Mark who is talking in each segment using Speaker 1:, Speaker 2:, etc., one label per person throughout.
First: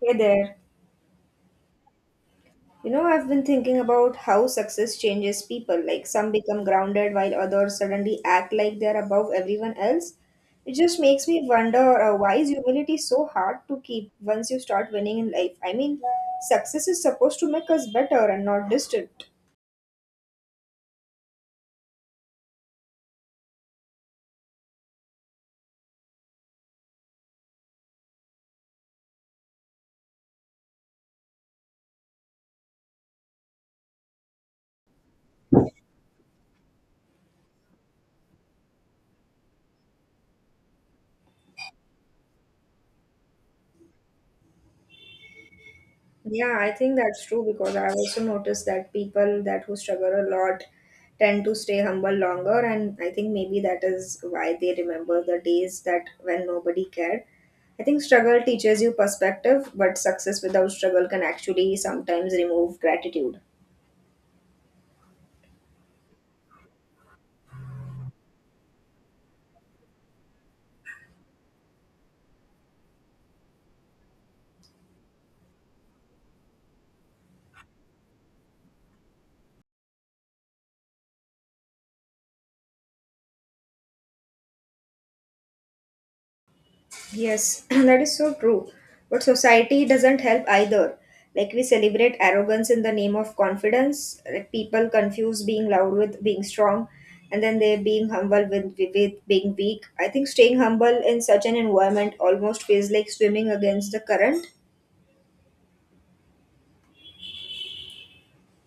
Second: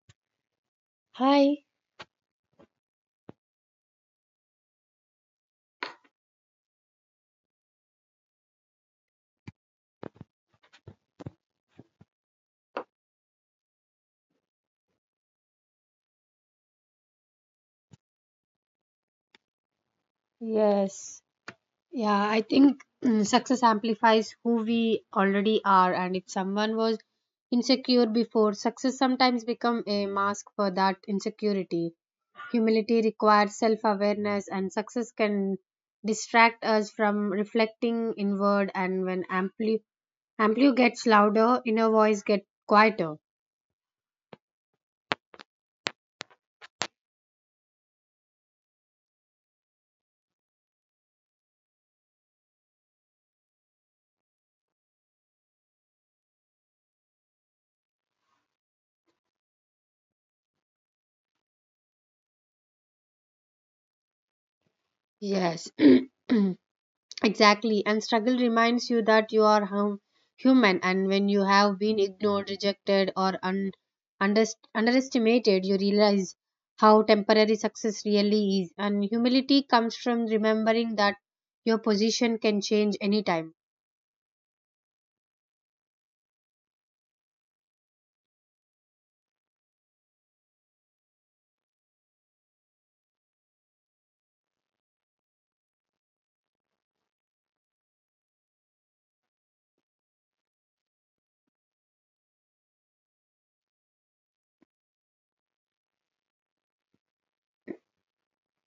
Speaker 1: Hey there.
Speaker 2: Hi.
Speaker 1: You know, I've been thinking about how success changes people. Like, some become grounded while others suddenly act like they're above everyone else. It just makes me wonder, why is humility so hard to keep once you start winning in life? I mean, success is supposed to make us better and not distant.
Speaker 2: Yes. Yeah, I think success amplifies who we already are, and if someone was insecure before, success sometimes become a mask for that insecurity. Humility requires self-awareness and success can distract us from reflecting inward, and when amplio gets louder, inner voice get quieter.
Speaker 1: Yeah, I think that's true because I've also noticed that people that who struggle a lot tend to stay humble longer, and I think maybe that is why they remember the days that when nobody cared. I think struggle teaches you perspective, but success without struggle can actually sometimes remove gratitude.
Speaker 2: Yes. Exactly, and struggle reminds you that you are human, and when you have been ignored, rejected, or underestimated, you realize how temporary success really is. And humility comes from remembering that your position can change anytime.
Speaker 1: Yes, that is so true. But society doesn't help either. Like, we celebrate arrogance in the name of confidence. Like, people confuse being loud with being strong, and then they being humble with being weak. I think staying humble in such an environment almost feels like swimming against the current.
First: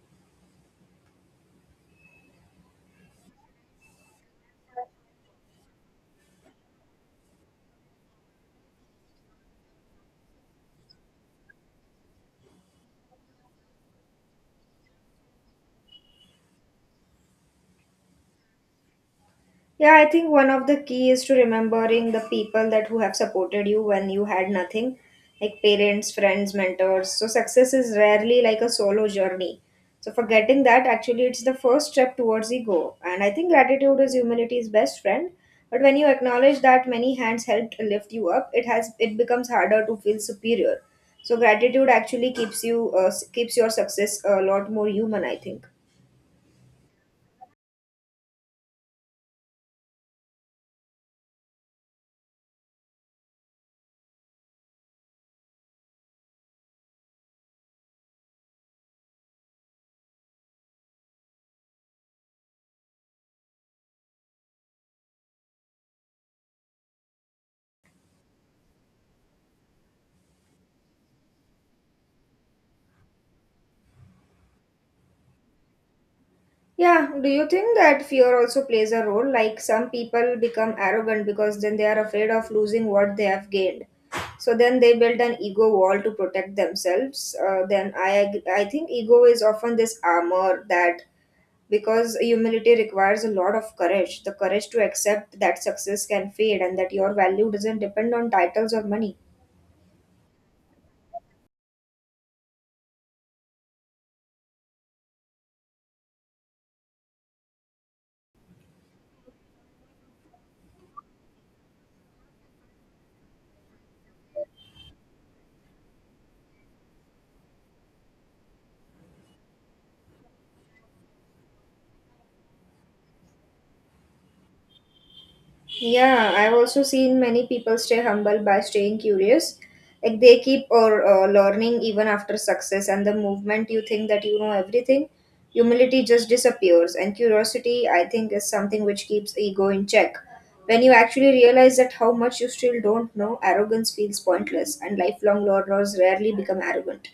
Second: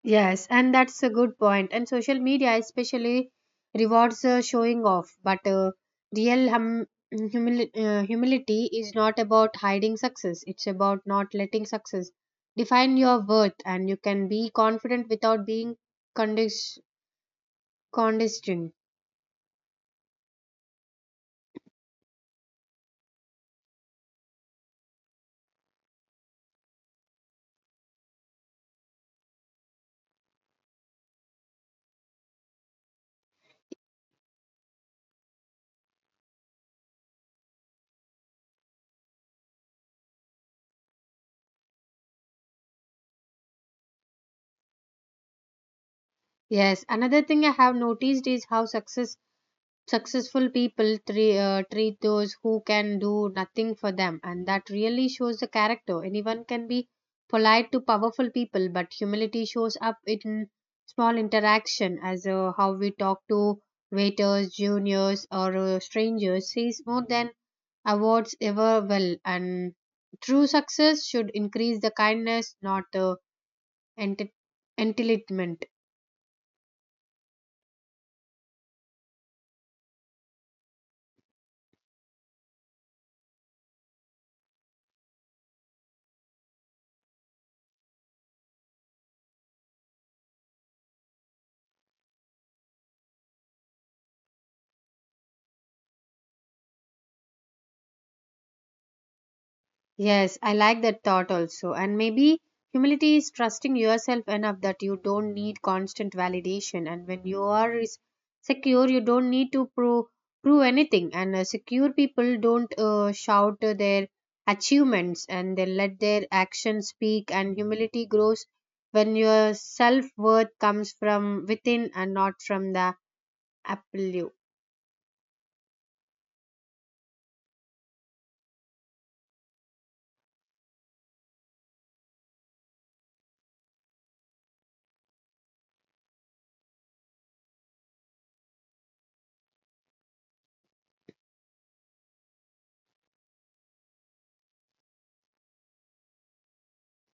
Speaker 2: Yes, and that's a good point. And social media especially rewards showing off, but real humility is not about hiding success. It's about not letting success define your worth, and you can be confident without being condis- condescending.
Speaker 1: Yeah, I think one of the key is to remembering the people that who have supported you when you had nothing, like parents, friends, mentors. So success is rarely like a solo journey. So forgetting that actually it's the first step towards the goal. And I think gratitude is humanity's best friend. But when you acknowledge that many hands helped lift you up, it has it becomes harder to feel superior. So gratitude actually keeps you keeps your success a lot more human, I think.
Speaker 2: Yes, another thing I have noticed is how successful people treat those who can do nothing for them, and that really shows the character. Anyone can be polite to powerful people, but humility shows up in small interaction, as how we talk to waiters, juniors, or strangers says more than awards ever will. And true success should increase the kindness, not the enti- entitlement.
Speaker 1: Yeah, do you think that fear also plays a role? Like, some people become arrogant because then they are afraid of losing what they have gained. So then they build an ego wall to protect themselves. I think ego is often this armor that because humility requires a lot of courage, the courage to accept that success can fade and that your value doesn't depend on titles or money.
Speaker 2: Yes, I like that thought also. And maybe humility is trusting yourself enough that you don't need constant validation. And when you are secure, you don't need to prove anything. And secure people don't shout their achievements, and they let their actions speak. And humility grows when your self worth comes from within and not from the apple.
Speaker 1: Yeah, I've also seen many people stay humble by staying curious. Like, they keep or learning even after success, and the movement you think that you know everything, humility just disappears. And curiosity, I think, is something which keeps ego in check. When you actually realize that how much you still don't know, arrogance feels pointless, and lifelong learners rarely become arrogant.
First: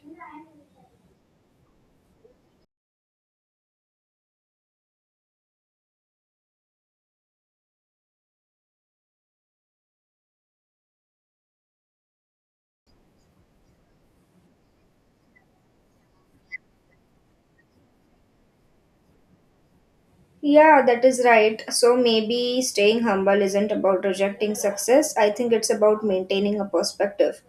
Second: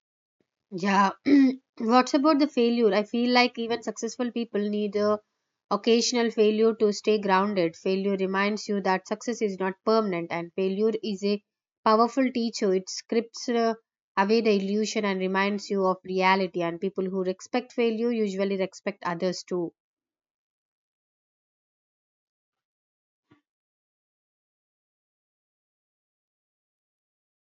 Speaker 2: Yeah. What's about the failure? I feel like even successful people need a occasional failure to stay grounded. Failure reminds you that success is not permanent, and failure is a powerful teacher. It scripts away the illusion and reminds you of reality, and people who respect failure usually respect others too.
Speaker 1: Yeah, that is right. So maybe staying humble isn't about rejecting success. I think it's about maintaining a perspective.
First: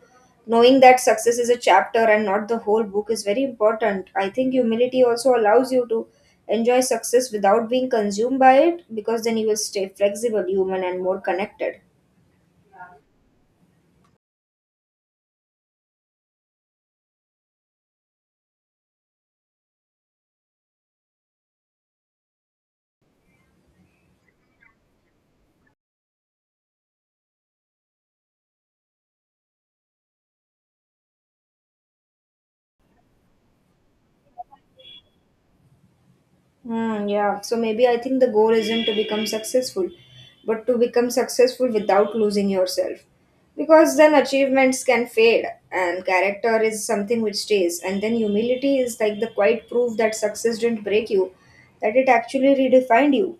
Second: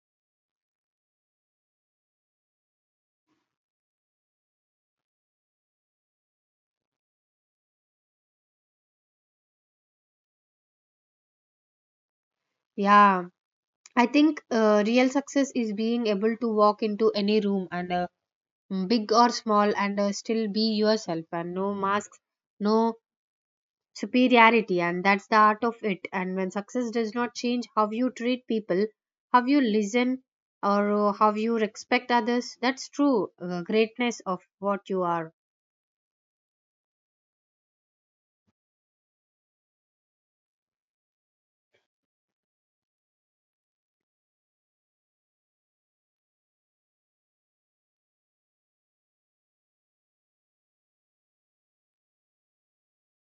Speaker 1: Knowing that success is a chapter and not the whole book is very important. I think humility also allows you to enjoy success without being consumed by it because then you will stay flexible, human, and more connected.
Speaker 2: Yeah. I think real success is being able to walk into any room, and big or small, and still be yourself, and no masks, no superiority, and that's the art of it. And when success does not change how you treat people, how you listen, or how you respect others, that's true greatness of what you are.
Speaker 1: Hmm, yeah, so maybe I think the goal isn't to become successful, but to become successful without losing yourself. Because then achievements can fade, and character is something which stays. And then humility is like the quiet proof that success didn't break you, that it actually redefined you.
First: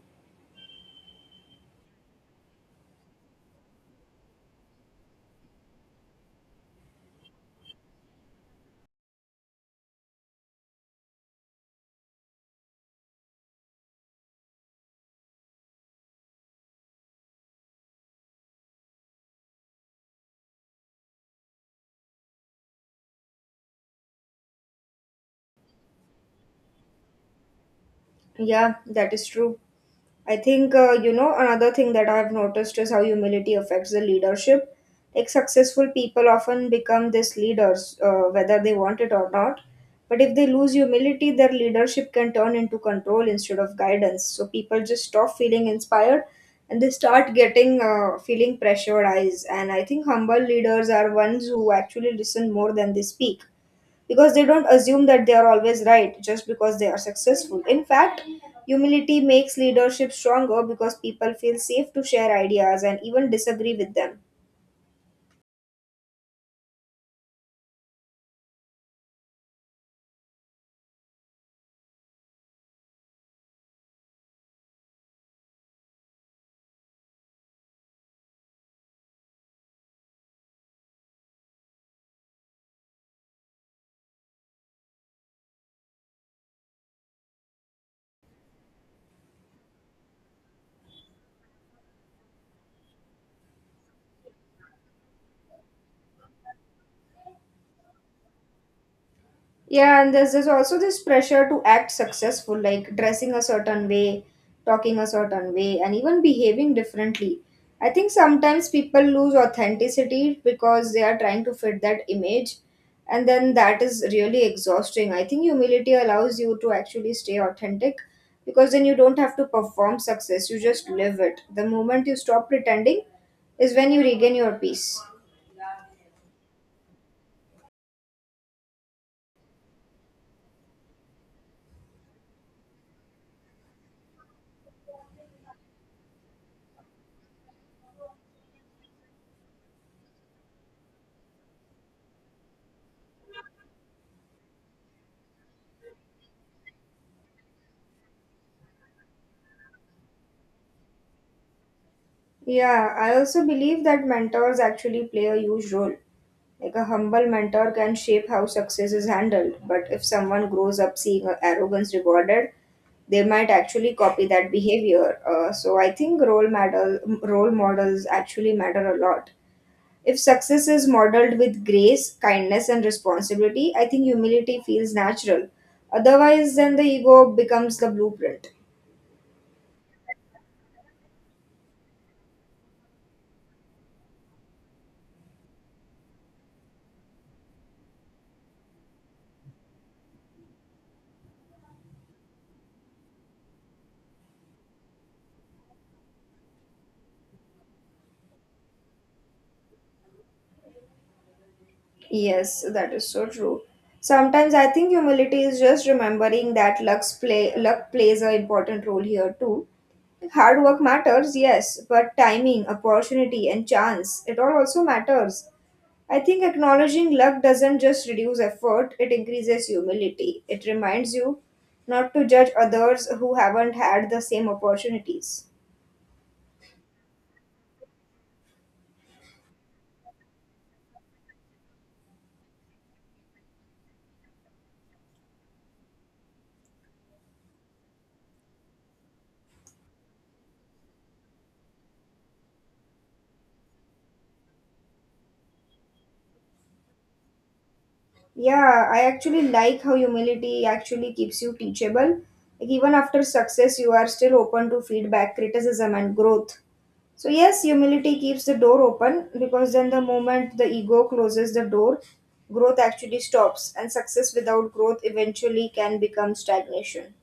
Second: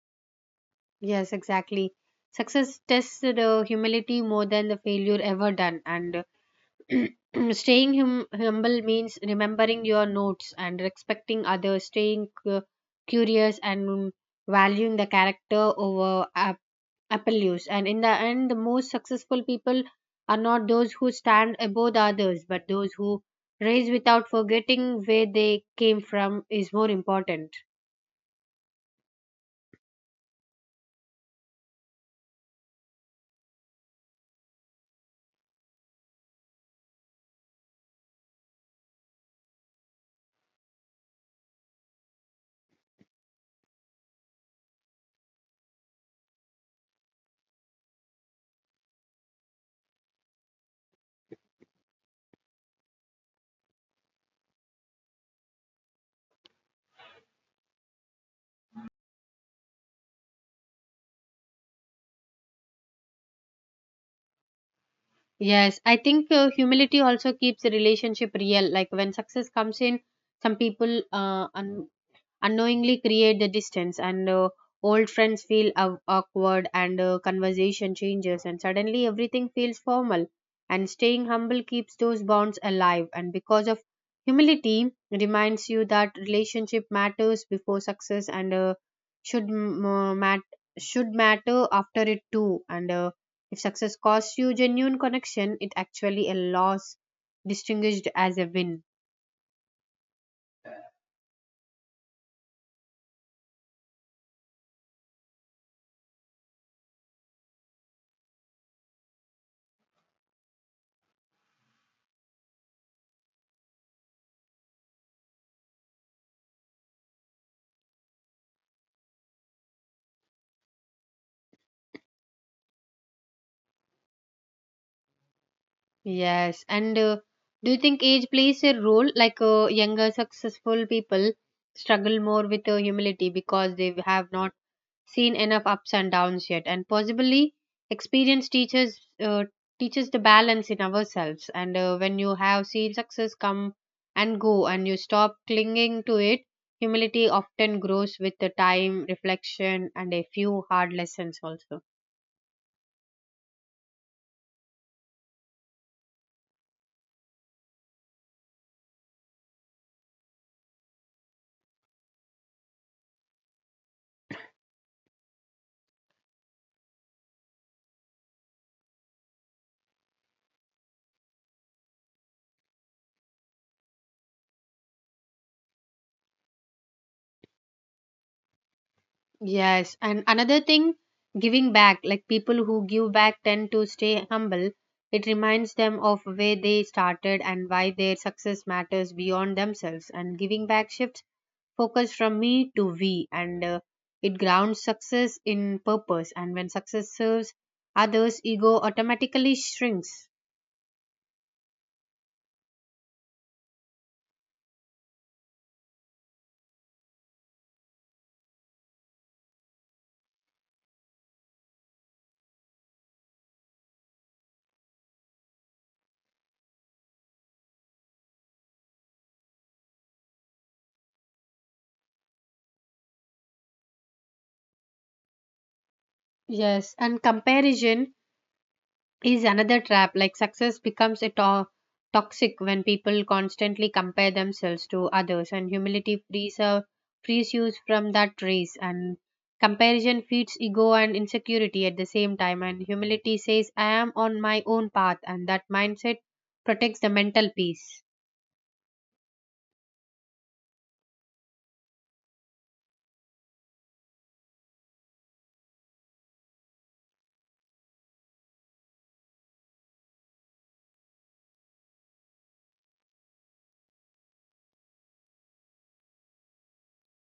Speaker 2: Yes, exactly. Success tests the humility more than the failure ever done. And staying humble means remembering your notes and respecting others, staying curious, and valuing the character over apple use. And in the end, the most successful people are not those who stand above the others, but those who raise without forgetting where they came from is more important.
Speaker 1: Yeah, that is true. I think, you know, another thing that I've noticed is how humility affects the leadership. Like, successful people often become these leaders, whether they want it or not. But if they lose humility, their leadership can turn into control instead of guidance. So people just stop feeling inspired and they start getting feeling pressurized. And I think humble leaders are ones who actually listen more than they speak because they don't assume that they are always right just because they are successful. In fact, humility makes leadership stronger because people feel safe to share ideas and even disagree with them.
Speaker 2: Yes, I think humility also keeps the relationship real. Like when success comes in, some people unknowingly create the distance, and old friends feel awkward, and conversation changes and suddenly everything feels formal, and staying humble keeps those bonds alive. And because of humility, reminds you that relationship matters before success, and should matter after it too. And if success costs you genuine connection, it actually a loss distinguished as a win.
Speaker 1: Yeah, and there's also this pressure to act successful, like dressing a certain way, talking a certain way, and even behaving differently. I think sometimes people lose authenticity because they are trying to fit that image, and then that is really exhausting. I think humility allows you to actually stay authentic because then you don't have to perform success, you just live it. The moment you stop pretending is when you regain your peace.
Speaker 2: Yes, and do you think age plays a role? Like younger, successful people struggle more with humility because they have not seen enough ups and downs yet, and possibly experience teaches teaches the balance in ourselves. And when you have seen success come and go, and you stop clinging to it, humility often grows with the time, reflection, and a few hard lessons also.
Speaker 1: Yeah, I also believe that mentors actually play a huge role. Like a humble mentor can shape how success is handled, but if someone grows up seeing arrogance rewarded, they might actually copy that behavior. So I think role models actually matter a lot. If success is modeled with grace, kindness, and responsibility, I think humility feels natural. Otherwise, then the ego becomes the blueprint.
Speaker 2: Yes, and another thing, giving back. Like people who give back tend to stay humble. It reminds them of where they started and why their success matters beyond themselves. And giving back shifts focus from me to we, and it grounds success in purpose. And when success serves others, ego automatically shrinks.
Speaker 1: Yes, that is so true. Sometimes I think humility is just remembering that luck plays an important role here too. Hard work matters, yes, but timing, opportunity, and chance, it all also matters. I think acknowledging luck doesn't just reduce effort, it increases humility. It reminds you not to judge others who haven't had the same opportunities.
Speaker 2: Yes, and comparison is another trap. Like success becomes a toxic when people constantly compare themselves to others, and humility frees you from that race. And comparison feeds ego and insecurity at the same time, and humility says I am on my own path, and that mindset protects the mental peace.
Speaker 1: Yeah, I actually like how humility actually keeps you teachable. Like, even after success, you are still open to feedback, criticism, and growth. So, yes, humility keeps the door open because then the moment the ego closes the door, growth actually stops, and success without growth eventually can become stagnation.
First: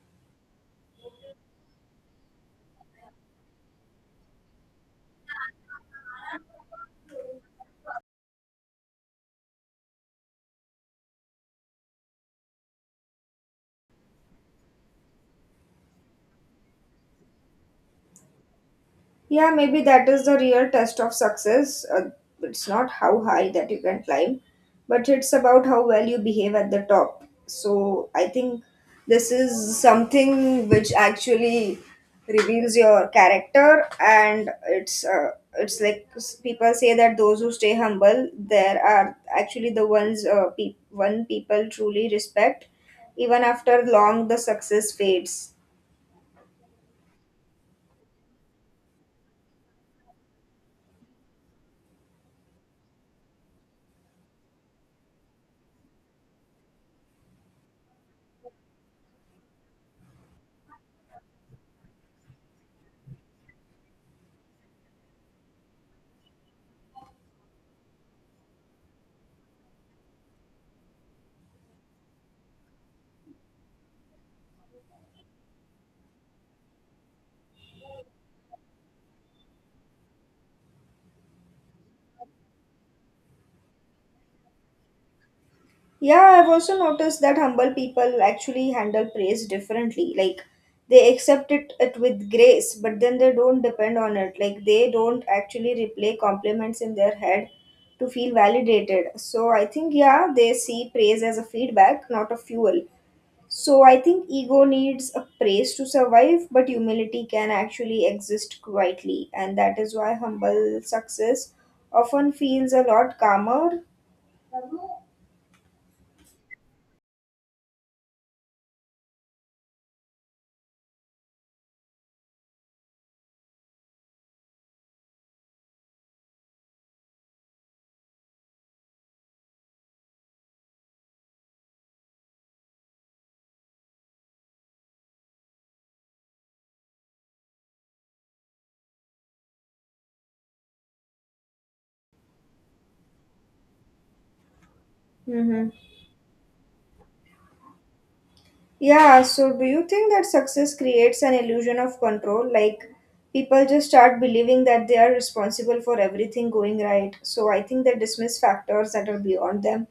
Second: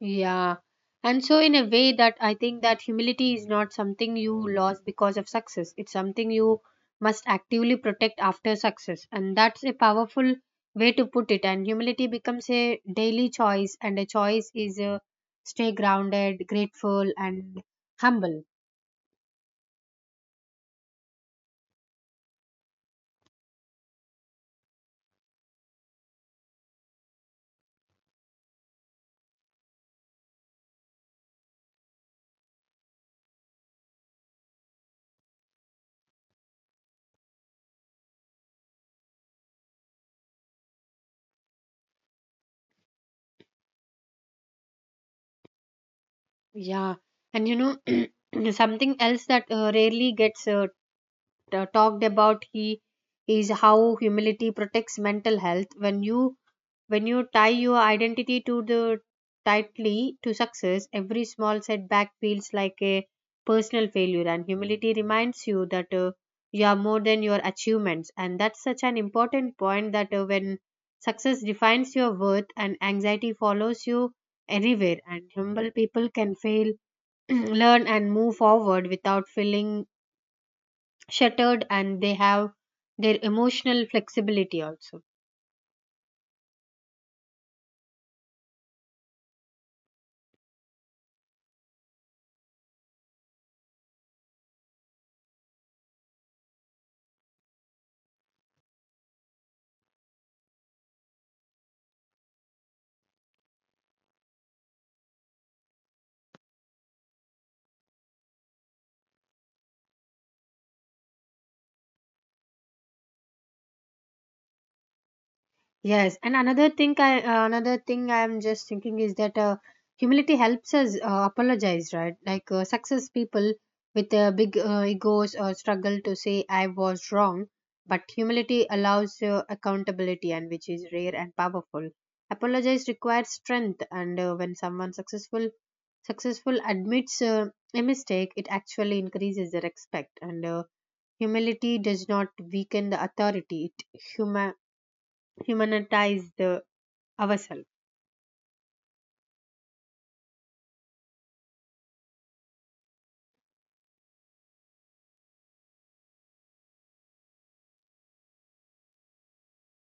Speaker 2: Yeah. And so, in a way, that I think that humility is not something you lost because of success. It's something you must actively protect after success. And that's a powerful way to put it. And humility becomes a daily choice, and a choice is stay grounded, grateful, and humble.
Speaker 1: Yeah, maybe that is the real test of success. It's not how high that you can climb, but it's about how well you behave at the top. So I think this is something which actually reveals your character, and it's like people say that those who stay humble, there are actually the ones pe- one people truly respect, even after long the success fades.
Speaker 2: Yeah. And something else that rarely gets talked about he is how humility protects mental health. When you tie your identity to the tightly to success, every small setback feels like a personal failure, and humility reminds you that you are more than your achievements. And that's such an important point, that when success defines your worth, and anxiety follows you anywhere. And humble people can fail, learn, and move forward without feeling shattered, and they have their emotional flexibility also.
Speaker 1: Yeah, I've also noticed that humble people actually handle praise differently. Like, they accept it with grace, but then they don't depend on it. Like, they don't actually replay compliments in their head to feel validated. So I think, yeah, they see praise as a feedback, not a fuel. So I think ego needs a praise to survive, but humility can actually exist quietly. And that is why humble success often feels a lot calmer.
Speaker 2: Yes, and another thing I'm just thinking is that humility helps us apologize, right? Like success people with big egos struggle to say I was wrong, but humility allows accountability, and which is rare and powerful. Apologize requires strength, and when someone successful admits a mistake, it actually increases the respect. And humility does not weaken the authority, it
Speaker 1: Mm-hmm.
Speaker 2: humanitize the ourselves.
Speaker 1: Yeah, so do you think that success creates an illusion of control? Like, people just start believing that they are responsible for everything going right. So I think they dismiss factors that are beyond them.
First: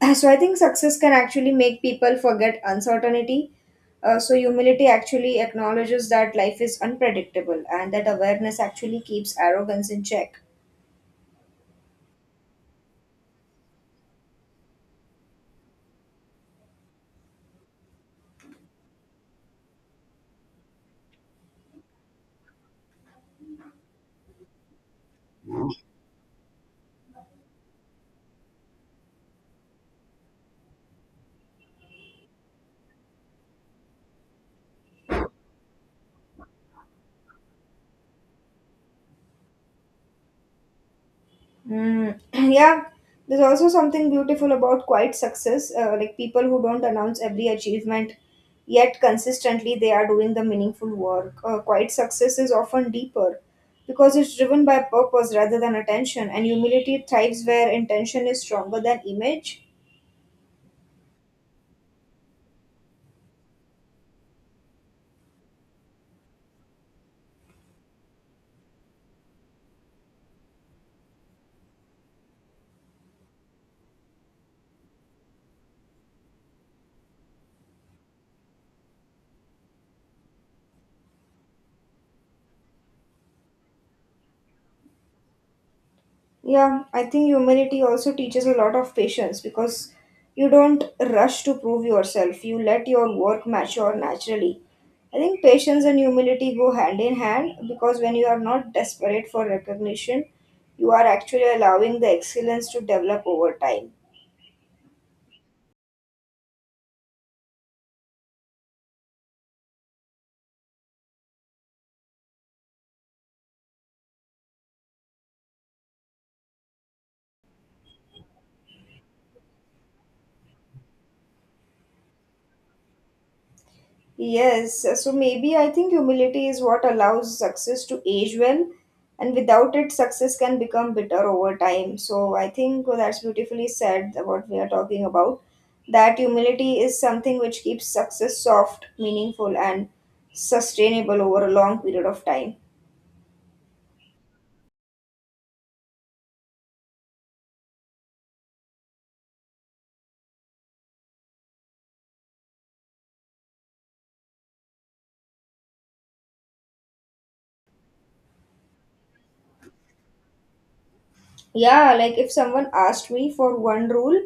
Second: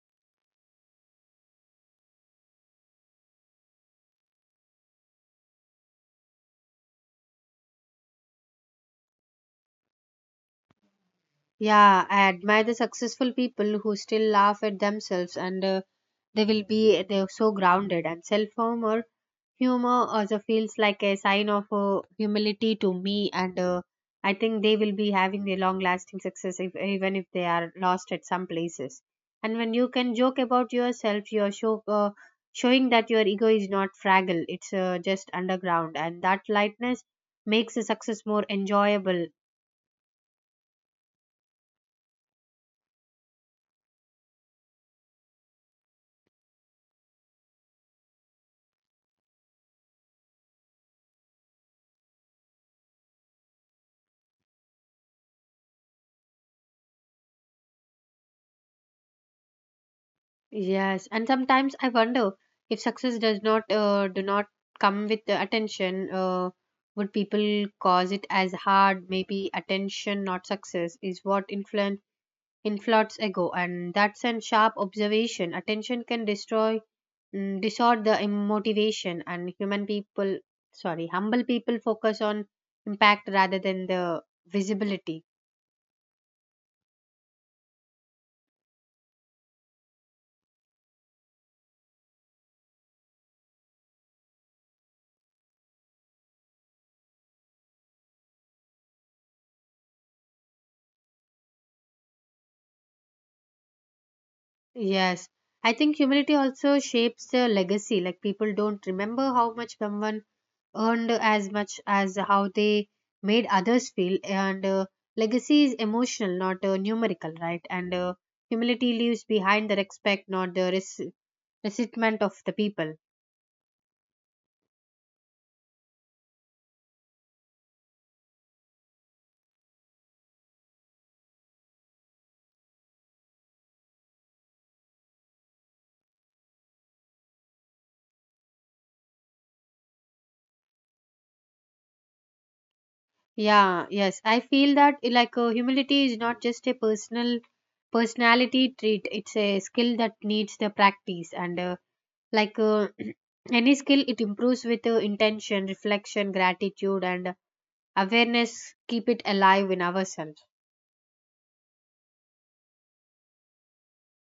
Speaker 1: So I think success can actually make people forget uncertainty. So humility actually acknowledges that life is unpredictable and that awareness actually keeps arrogance in check.
Speaker 2: Yeah, I admire the successful people who still laugh at themselves, and they will be they're so grounded. And self humor also feels like a sign of humility to me. And I think they will be having a long lasting success, if, even if they are lost at some places. And when you can joke about yourself, you are showing that your ego is not fragile; it's just underground, and that lightness makes the success more enjoyable.
Speaker 1: Mm, yeah, there's also something beautiful about quiet success, like people who don't announce every achievement, yet consistently they are doing the meaningful work. Quiet success is often deeper because it's driven by purpose rather than attention, and humility thrives where intention is stronger than image.
Speaker 2: Yes, and sometimes I wonder if success does not do not come with the attention, would people cause it as hard? Maybe attention, not success, is what influenced ego, and that's a sharp observation. Attention can destroy, distort the motivation, and humble people focus on impact rather than the visibility.
Speaker 1: Yeah, I think humility also teaches a lot of patience because you don't rush to prove yourself. You let your work mature naturally. I think patience and humility go hand in hand because when you are not desperate for recognition, you are actually allowing the excellence to develop over time.
Speaker 2: Yes, I think humility also shapes the legacy. Like people don't remember how much someone earned as much as how they made others feel. And legacy is emotional, not numerical, right? And humility leaves behind the respect, not the resentment of the people.
Speaker 1: Yes, so maybe I think humility is what allows success to age well, and without it, success can become bitter over time. So I think that's beautifully said what we are talking about. That humility is something which keeps success soft, meaningful, and sustainable over a long period of time.
Speaker 2: Yeah, yes, I feel that like humility is not just a personality trait; it's a skill that needs the practice. And like any skill, it improves with intention, reflection, gratitude, and awareness. Keep it alive in ourselves.
Speaker 1: Yeah, like, if someone asked me for one rule,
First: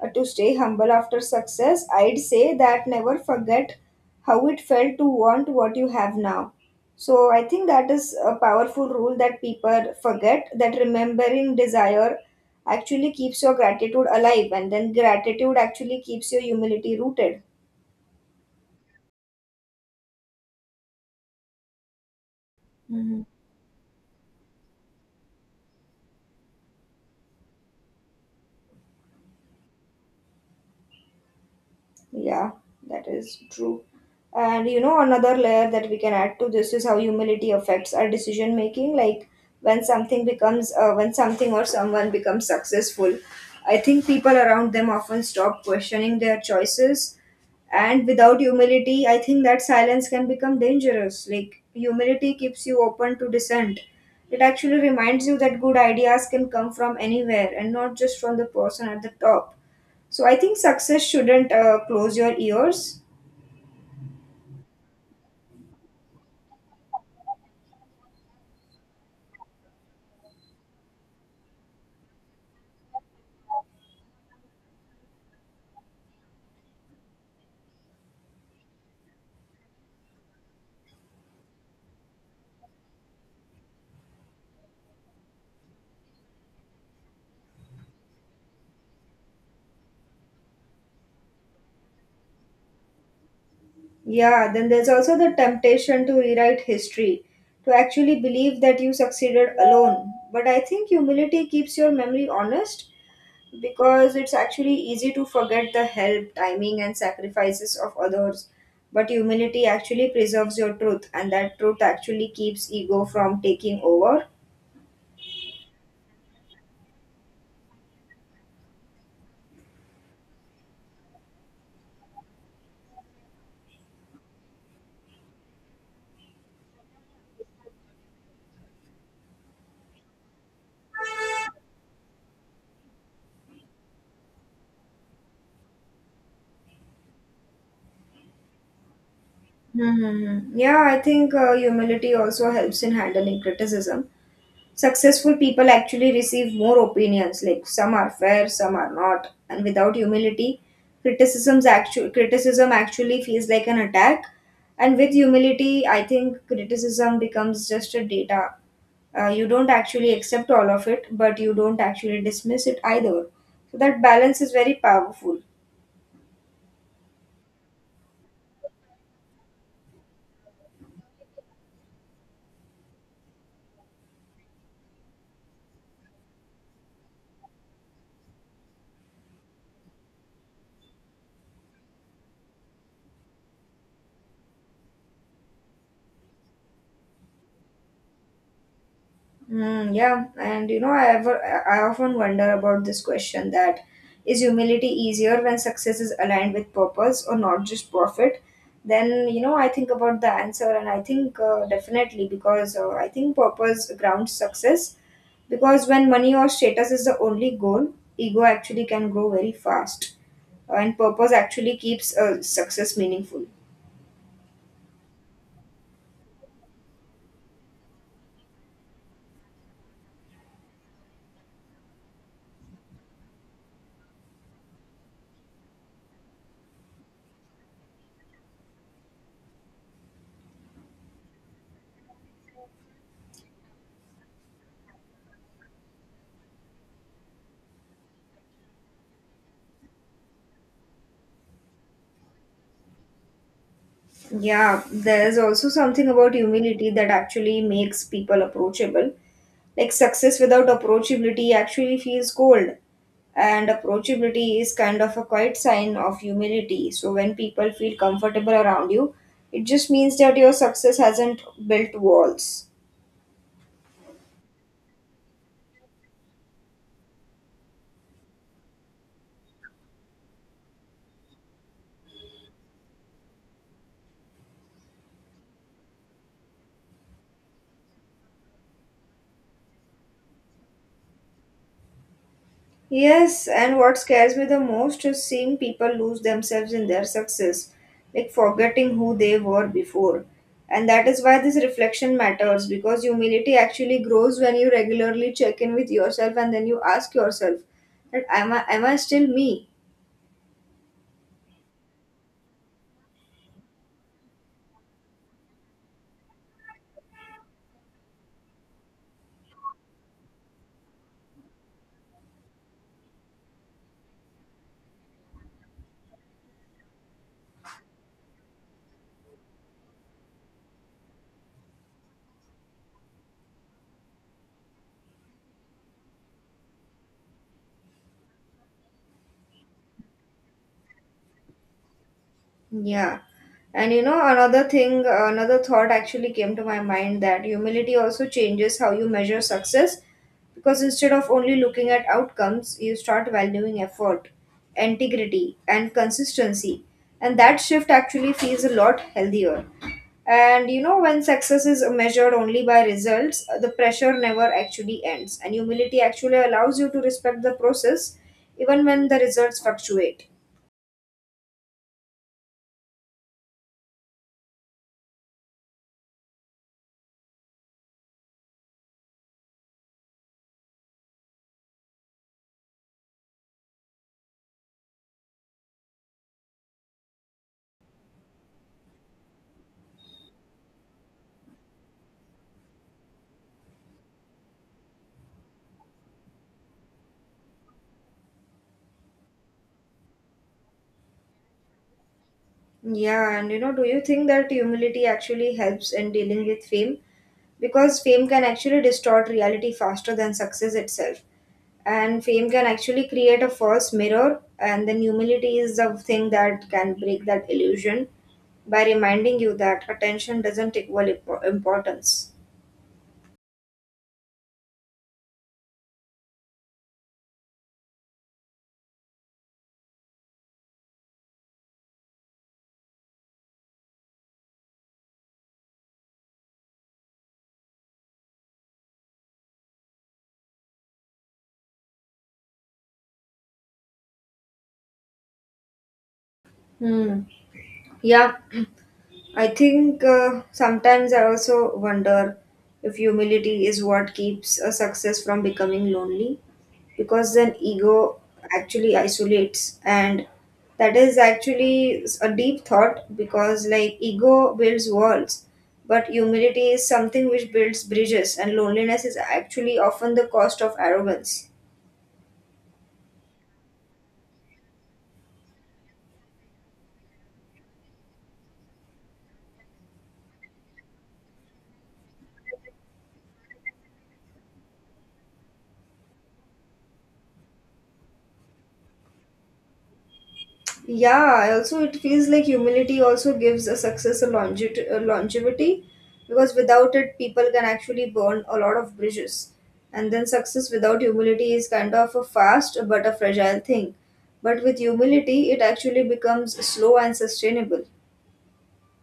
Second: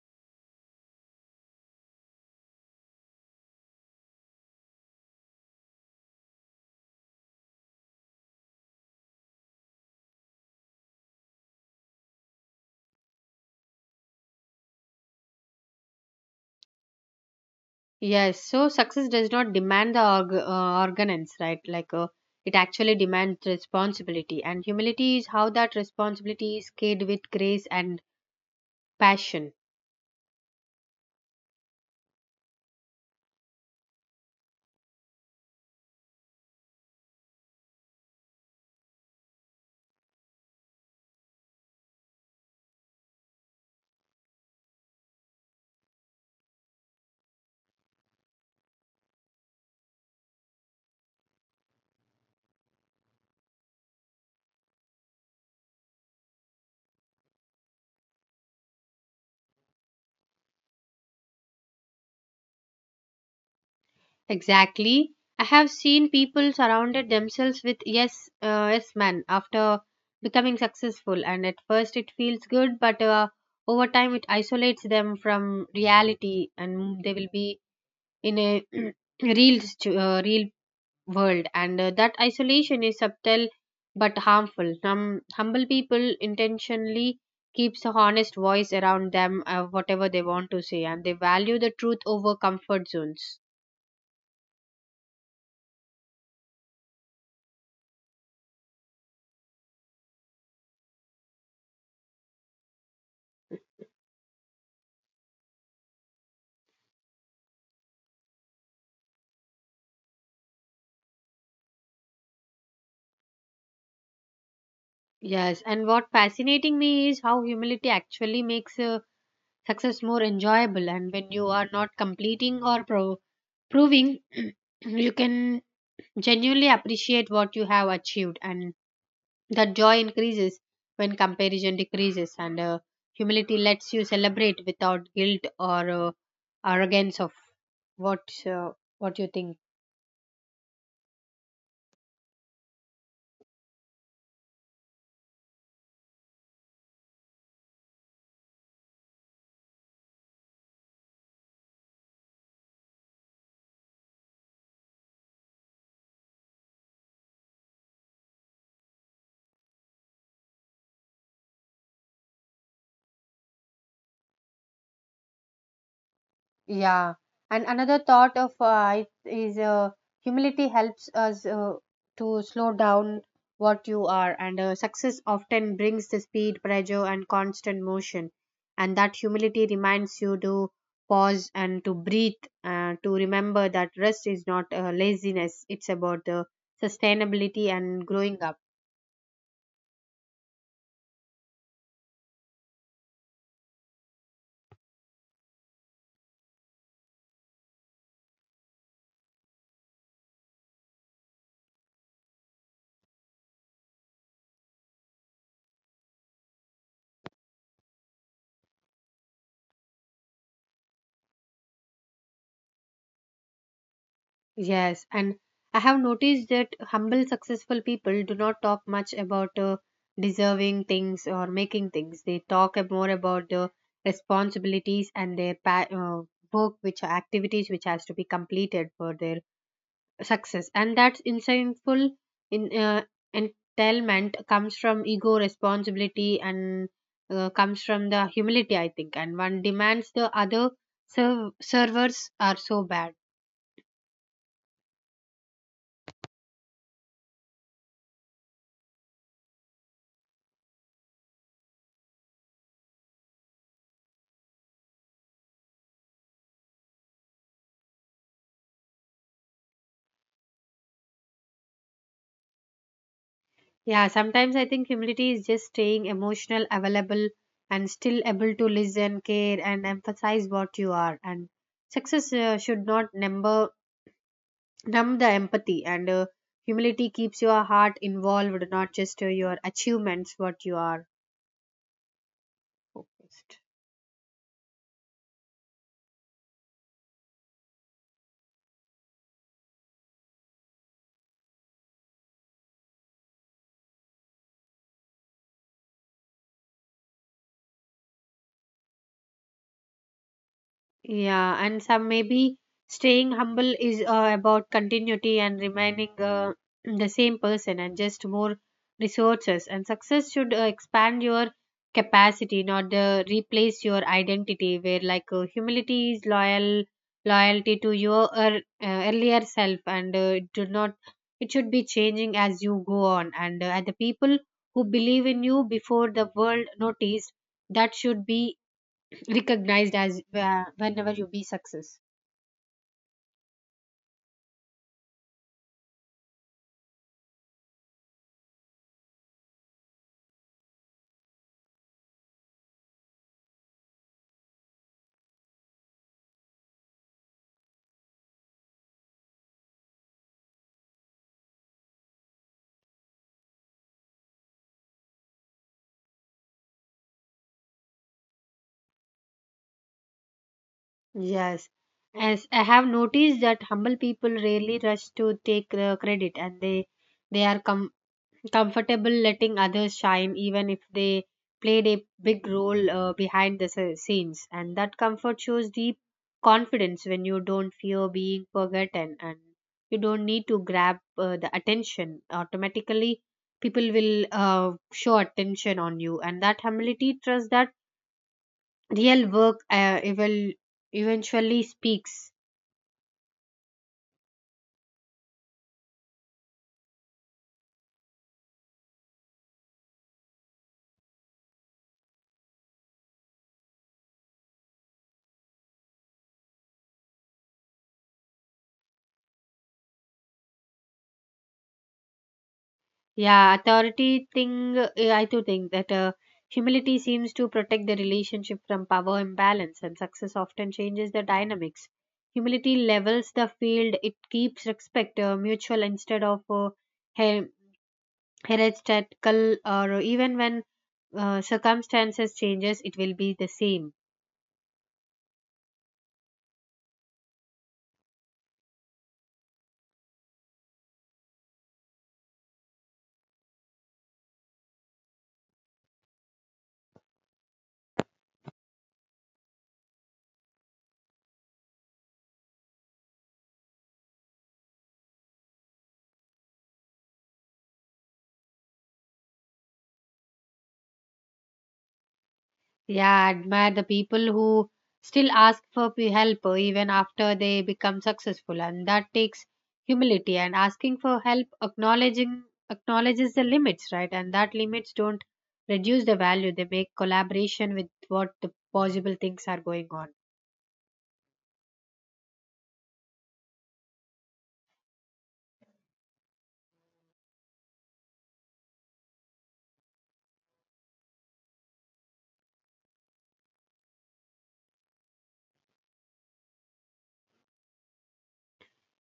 Speaker 1: to stay humble after success, I'd say that never forget how it felt to want what you have now. So I think that is a powerful rule that people forget, that remembering desire actually keeps your gratitude alive, and then gratitude actually keeps your humility rooted.
Speaker 2: Yes, so success does not demand the organance, right? Like it actually
Speaker 1: Mhm.
Speaker 2: demands responsibility, and humility is how that responsibility is carried with grace and passion.
Speaker 1: Yeah, that is true. And you know, another layer that we can add to this is how humility affects our decision making. Like, when something or someone becomes successful, I think people around them often stop questioning their choices. And without humility, I think that silence can become dangerous. Like, humility keeps you open to dissent. It actually reminds you that good ideas can come from anywhere and not just from the person at the top, so I think success shouldn't close your ears.
Speaker 2: Exactly. I have seen people surrounded themselves with yes men after becoming successful, and at first it feels good, but over time it isolates them from reality, and they will be in a real world. And that isolation is subtle but harmful. Some humble people intentionally keeps a honest voice around them, whatever they want to say, and they value the truth over comfort zones.
Speaker 1: Yeah, then there's also the temptation to rewrite history, to actually believe that you succeeded alone. But I think humility keeps your memory honest because it's actually easy to forget the help, timing, and sacrifices of others. But humility actually preserves your truth, and that truth actually keeps ego from taking over.
Speaker 2: Yes, and what fascinating me is how humility actually makes success more enjoyable. And when you are not completing or proving, you can genuinely appreciate what you have achieved, and that joy increases when comparison decreases. And humility lets you celebrate without guilt or arrogance. Of what uh, what you think?
Speaker 1: Hmm, yeah, I think, humility also helps in handling criticism. Successful people actually receive more opinions, like some are fair, some are not, and without humility, criticism actually feels like an attack. And with humility, I think criticism becomes just a data. You don't actually accept all of it, but you don't actually dismiss it either. So that balance is very powerful.
Speaker 2: Yeah, and another thought of is humility helps us to slow down what you are, and success often brings the speed, pressure, and constant motion. And that humility reminds you to pause and to breathe, to remember that rest is not laziness; it's about the sustainability and growing up.
Speaker 1: Yeah, and you know, I ever I often wonder about this question that is humility easier when success is aligned with purpose or not just profit? Then you know, I think about the answer, and I think definitely because I think purpose grounds success. Because when money or status is the only goal, ego actually can grow very fast, and purpose actually keeps success meaningful.
Speaker 2: Yes, and I have noticed that humble, successful people do not talk much about deserving things or making things. They talk more about the responsibilities and their work, which are activities which has to be completed for their success. And that insightful in entitlement comes from ego, responsibility, and comes from the humility, I think. And one demands the other servers are so bad.
Speaker 1: Yeah, there is also something about humility that actually makes people approachable. Like success without approachability actually feels cold, and approachability is kind of a quiet sign of humility. So when people feel comfortable around you, it just means that your success hasn't built walls.
Speaker 2: Yeah, sometimes I think humility is just staying emotional, available, and still able to listen, care, and emphasize what you are. And success should not numb the empathy. And humility keeps your heart involved, not just your achievements, what you are
Speaker 1: Yes,
Speaker 2: focused.
Speaker 1: and what scares me the most is seeing people lose themselves in their success, like forgetting who they were before. And that is why this reflection matters because humility actually grows when you regularly check in with yourself and then you ask yourself that am I still me?
Speaker 2: Yeah, and some maybe staying humble is about continuity and remaining the same person and just more resources. And success should expand your capacity, not replace your identity. Where humility is loyalty to your earlier self, and it do not it should be changing as you go on. And the people who believe in you before the world noticed that should be recognized as, whenever you be success.
Speaker 1: Yeah. And you know, another thing, another thought actually came to my mind that humility also changes how you measure success because instead of only looking at outcomes, you start valuing effort, integrity, and consistency. And that shift actually feels a lot healthier. And you know, when success is measured only by results, the pressure never actually ends. And humility actually allows you to respect the process even when the results fluctuate.
Speaker 2: Yes. As I have noticed that humble people rarely rush to take the credit, and they comfortable letting others shine even if they played a big role behind the scenes, and that comfort shows deep confidence. When you don't fear being forgotten and you don't need to grab the attention, automatically people will, show attention on you, and that humility trust that real work evil eventually speaks.
Speaker 1: Yeah, and you know, do you think that humility actually helps in dealing with fame? Because fame can actually distort reality faster than success itself. And fame can actually create a false mirror, and then humility is the thing that can break that illusion by reminding you that attention doesn't equal importance.
Speaker 2: Yeah, authority thing, I too think that humility seems to protect the relationship from power imbalance, and success often changes the dynamics. Humility levels the field. It keeps respect mutual instead of, her- heretical, or even when circumstances changes, it will be the same.
Speaker 1: Hmm. Yeah, I think sometimes I also wonder if humility is what keeps a success from becoming lonely because then ego actually isolates, and that is actually a deep thought because like ego builds walls but humility is something which builds bridges, and loneliness is actually often the cost of arrogance.
Speaker 2: Yeah, I admire the people who still ask for help even after they become successful, and that takes humility. And asking for help, acknowledging acknowledges the limits, right? And that limits don't reduce the value; they make collaboration with what the possible things are going on.
Speaker 1: Yeah, also it feels like humility also gives a success a longevity, a longevity, because without it, people can actually burn a lot of bridges. And then success without humility is kind of a fast but a fragile thing. But with humility, it actually becomes slow and sustainable.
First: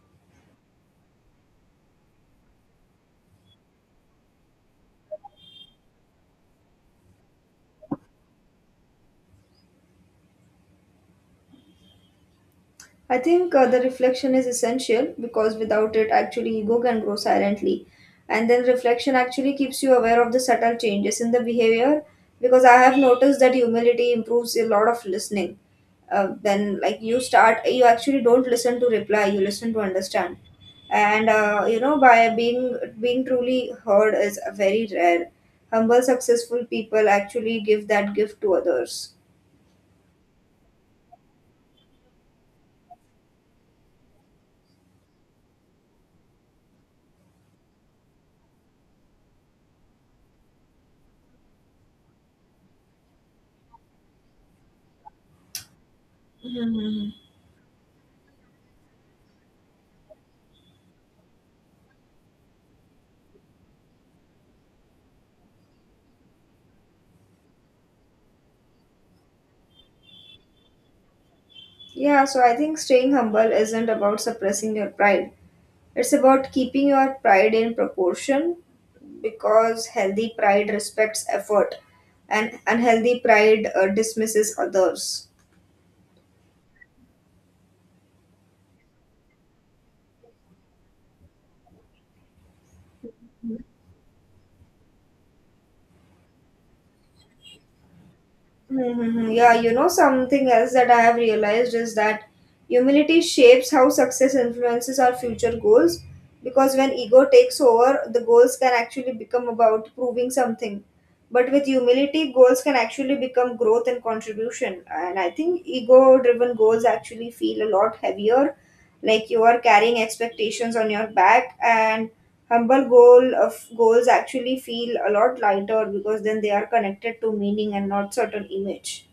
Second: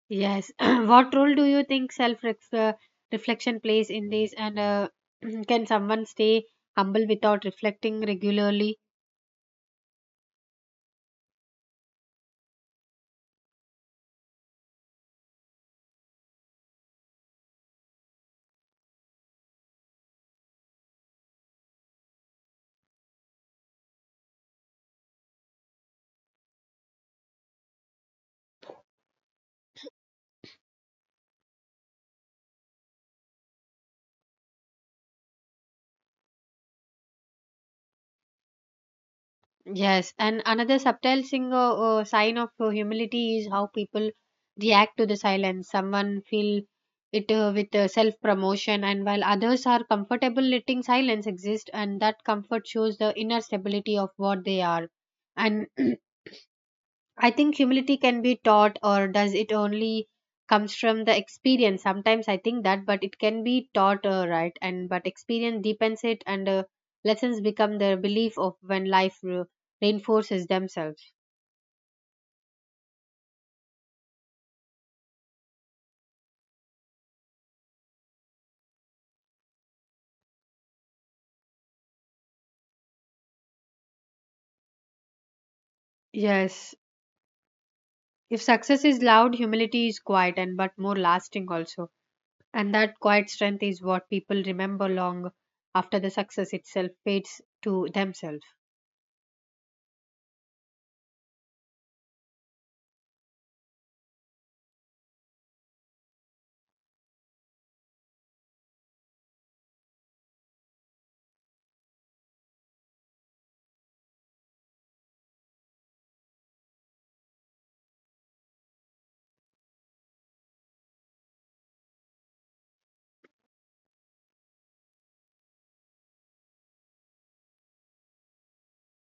Speaker 2: Yes. What role do you think self uh, reflection plays in this? And can someone stay humble without reflecting regularly?
Speaker 1: I think the reflection is essential because without it, actually, ego can grow silently. And then reflection actually keeps you aware of the subtle changes in the behavior because I have noticed that humility improves a lot of listening. Then, like, you start, you actually don't listen to reply, you listen to understand. And, you know, by being truly heard is very rare. Humble, successful people actually give that gift to others.
Speaker 2: Yes, and another subtle single sign of humility is how people react to the silence. Someone feel it, with self promotion, and while others are comfortable letting silence exist, and that comfort shows the inner stability of what they are. And
Speaker 1: Mhm.
Speaker 2: I think humility can be taught, or does it only comes from the experience? Sometimes I think that, but it can be taught, right? And but experience deepens it, and lessons become the belief of when life reinforces themselves.
Speaker 1: Yeah, so I think staying humble isn't about suppressing your pride. It's about keeping your pride in proportion because healthy pride respects effort and unhealthy pride dismisses others.
Speaker 2: Yes, if success is loud, humility is quiet, and but more lasting also. And that quiet strength is what people remember long after the success itself fades to themselves.
Speaker 1: Mm-hmm. Yeah, you know, something else that I have realized is that humility shapes how success influences our future goals because when ego takes over, the goals can actually become about proving something. But with humility, goals can actually become growth and contribution. And I think ego driven goals actually feel a lot heavier, like you are carrying expectations on your back. And humble goal of goals actually feel a lot lighter because then they are connected to meaning and not certain image.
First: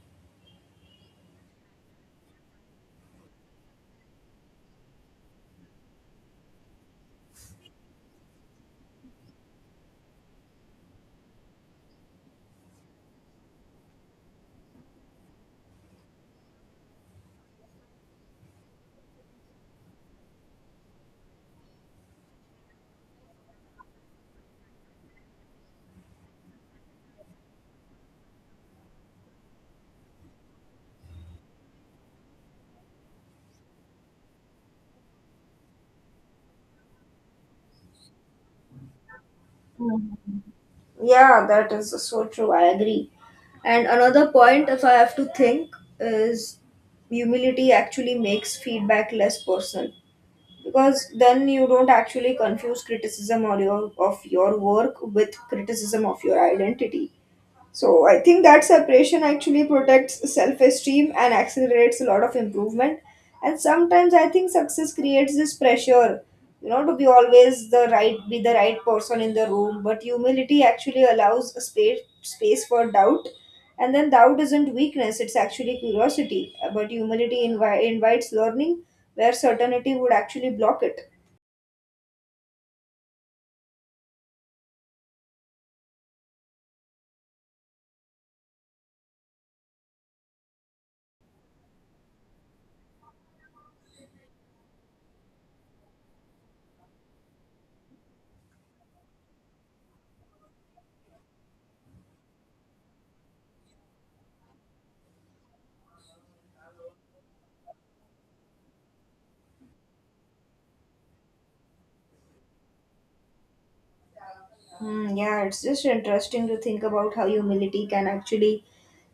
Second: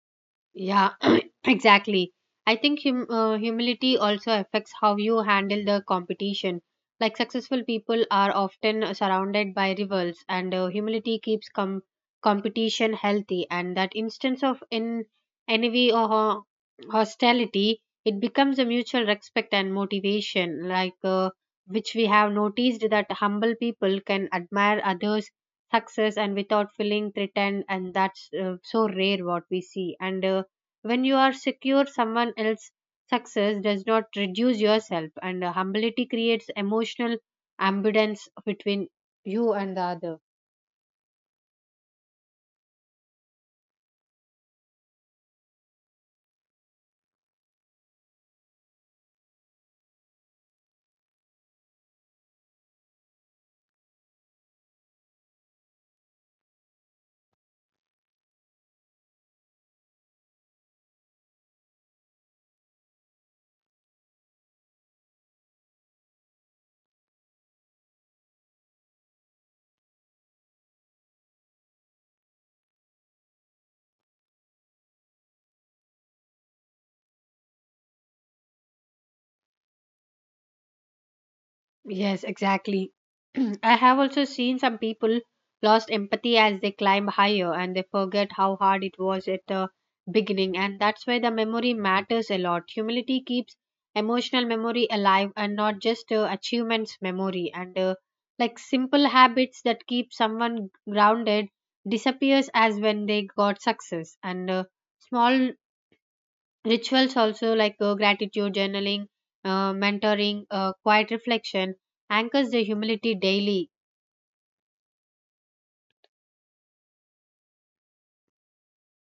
Speaker 2: Yeah, exactly. I think humility also affects how you handle the competition. Like successful people are often surrounded by rivals, and humility keeps competition healthy. And that instance of in envy or, hostility, it becomes a mutual respect and motivation. Which we have noticed that humble people can admire others' success and without feeling threatened, and that's so rare what we see. And when you are secure, someone else's success does not reduce yourself, and humility creates emotional ambulance between you and the other.
Speaker 1: Yeah, that is so true. I agree. And another point, if I have to think, is humility actually makes feedback less personal because then you don't actually confuse criticism or your of your work with criticism of your identity. So I think that separation actually protects self esteem and accelerates a lot of improvement. And sometimes I think success creates this pressure, you know, to be always the right, be the right person in the room. But humility actually allows a space for doubt, and then doubt isn't weakness; it's actually curiosity. But humility invites learning, where certainty would actually block it.
Speaker 2: Yes, exactly. I have also seen some people lost empathy as they climb higher, and they forget how hard it was at the beginning, and that's why the memory matters a lot. Humility keeps emotional memory alive and not just achievements memory, and like simple habits that keep someone grounded disappears as when they got success, and small rituals also like, gratitude, journaling, mentoring, quiet reflection anchors the humility daily.
Speaker 1: Hmm, yeah, it's just interesting to think about how humility can actually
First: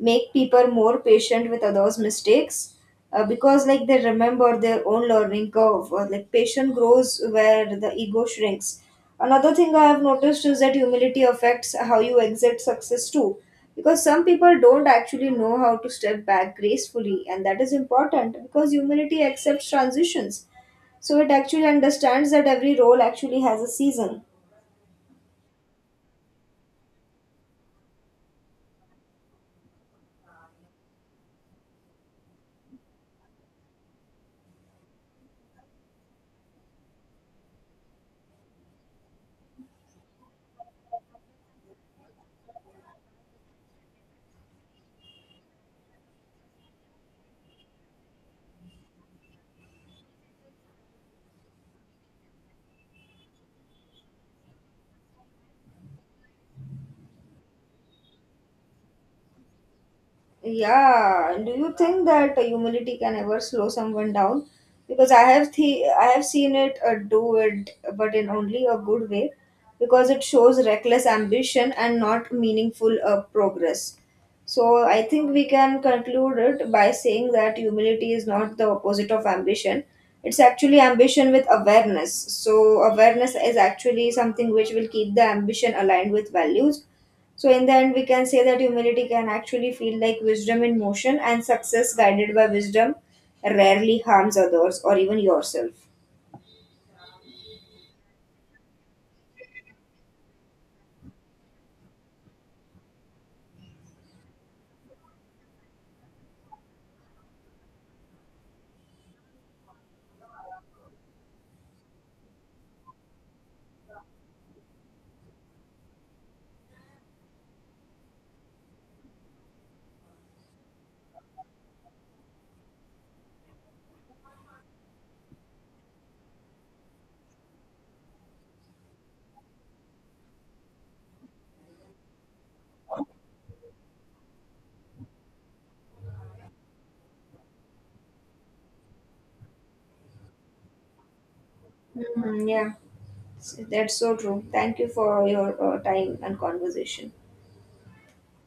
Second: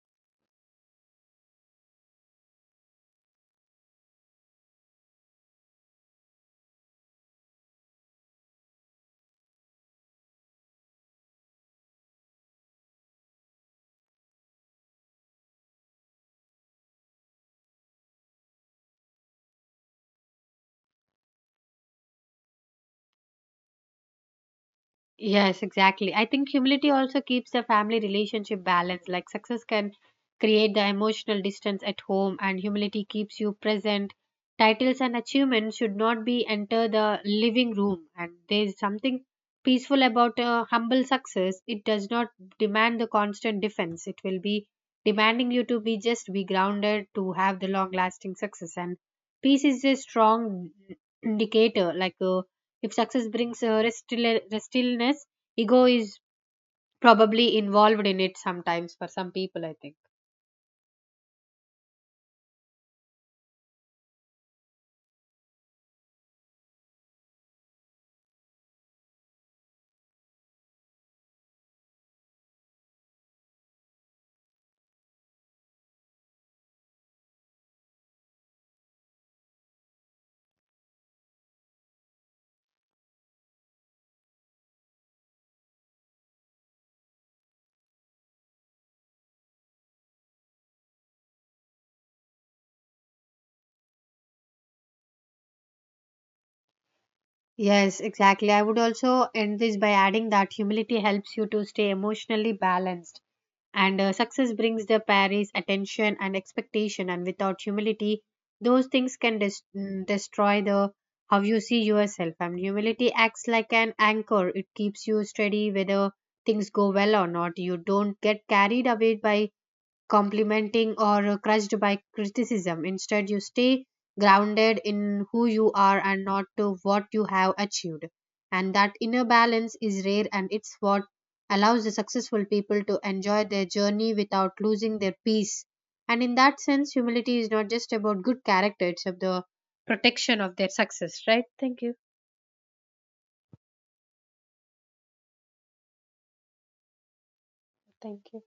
Speaker 1: make people more patient with others' mistakes because, like, they remember their own learning curve. Or, like, patience grows where the ego shrinks. Another thing I have noticed is that humility affects how you exit success too, because some people don't actually know how to step back gracefully, and that is important because humility accepts transitions. So it actually understands that every role actually has a season.
Speaker 2: Yes, exactly. I think humility also keeps the family relationship balanced. Like success can create the emotional distance at home, and humility keeps you present. Titles and achievements should not be enter the living room, and there is something peaceful about a humble success. It does not demand the constant defense. It will be demanding you to be just be grounded to have the long lasting success, and peace is a strong indicator, like a, if success brings restfulness, ego is probably involved in it sometimes for some people, I think.
Speaker 1: Yeah, do you think that humility can ever slow someone down? Because I have seen it do it, but in only a good way, because it shows reckless ambition and not meaningful progress. So I think we can conclude it by saying that humility is not the opposite of ambition. It's actually ambition with awareness. So awareness is actually something which will keep the ambition aligned with values. So in the end, we can say that humility can actually feel like wisdom in motion, and success guided by wisdom rarely harms others or even yourself.
Speaker 2: Yes, exactly. I would also end this by adding that humility helps you to stay emotionally balanced. And success brings the Paris attention and expectation, and without humility, those things can destroy the how you see yourself. And humility acts like an anchor; it keeps you steady whether things go well or not. You don't get carried away by complimenting or crushed by criticism. Instead, you stay grounded in who you are and not to what you have achieved. And that inner balance is rare, and it's what allows the successful people to enjoy their journey without losing their peace. And in that sense, humility is not just about good character, it's about the protection of their success, right? Thank you.
Speaker 1: Mhm, yeah, that's so true. Thank you for your time and conversation.
Speaker 2: Thank you.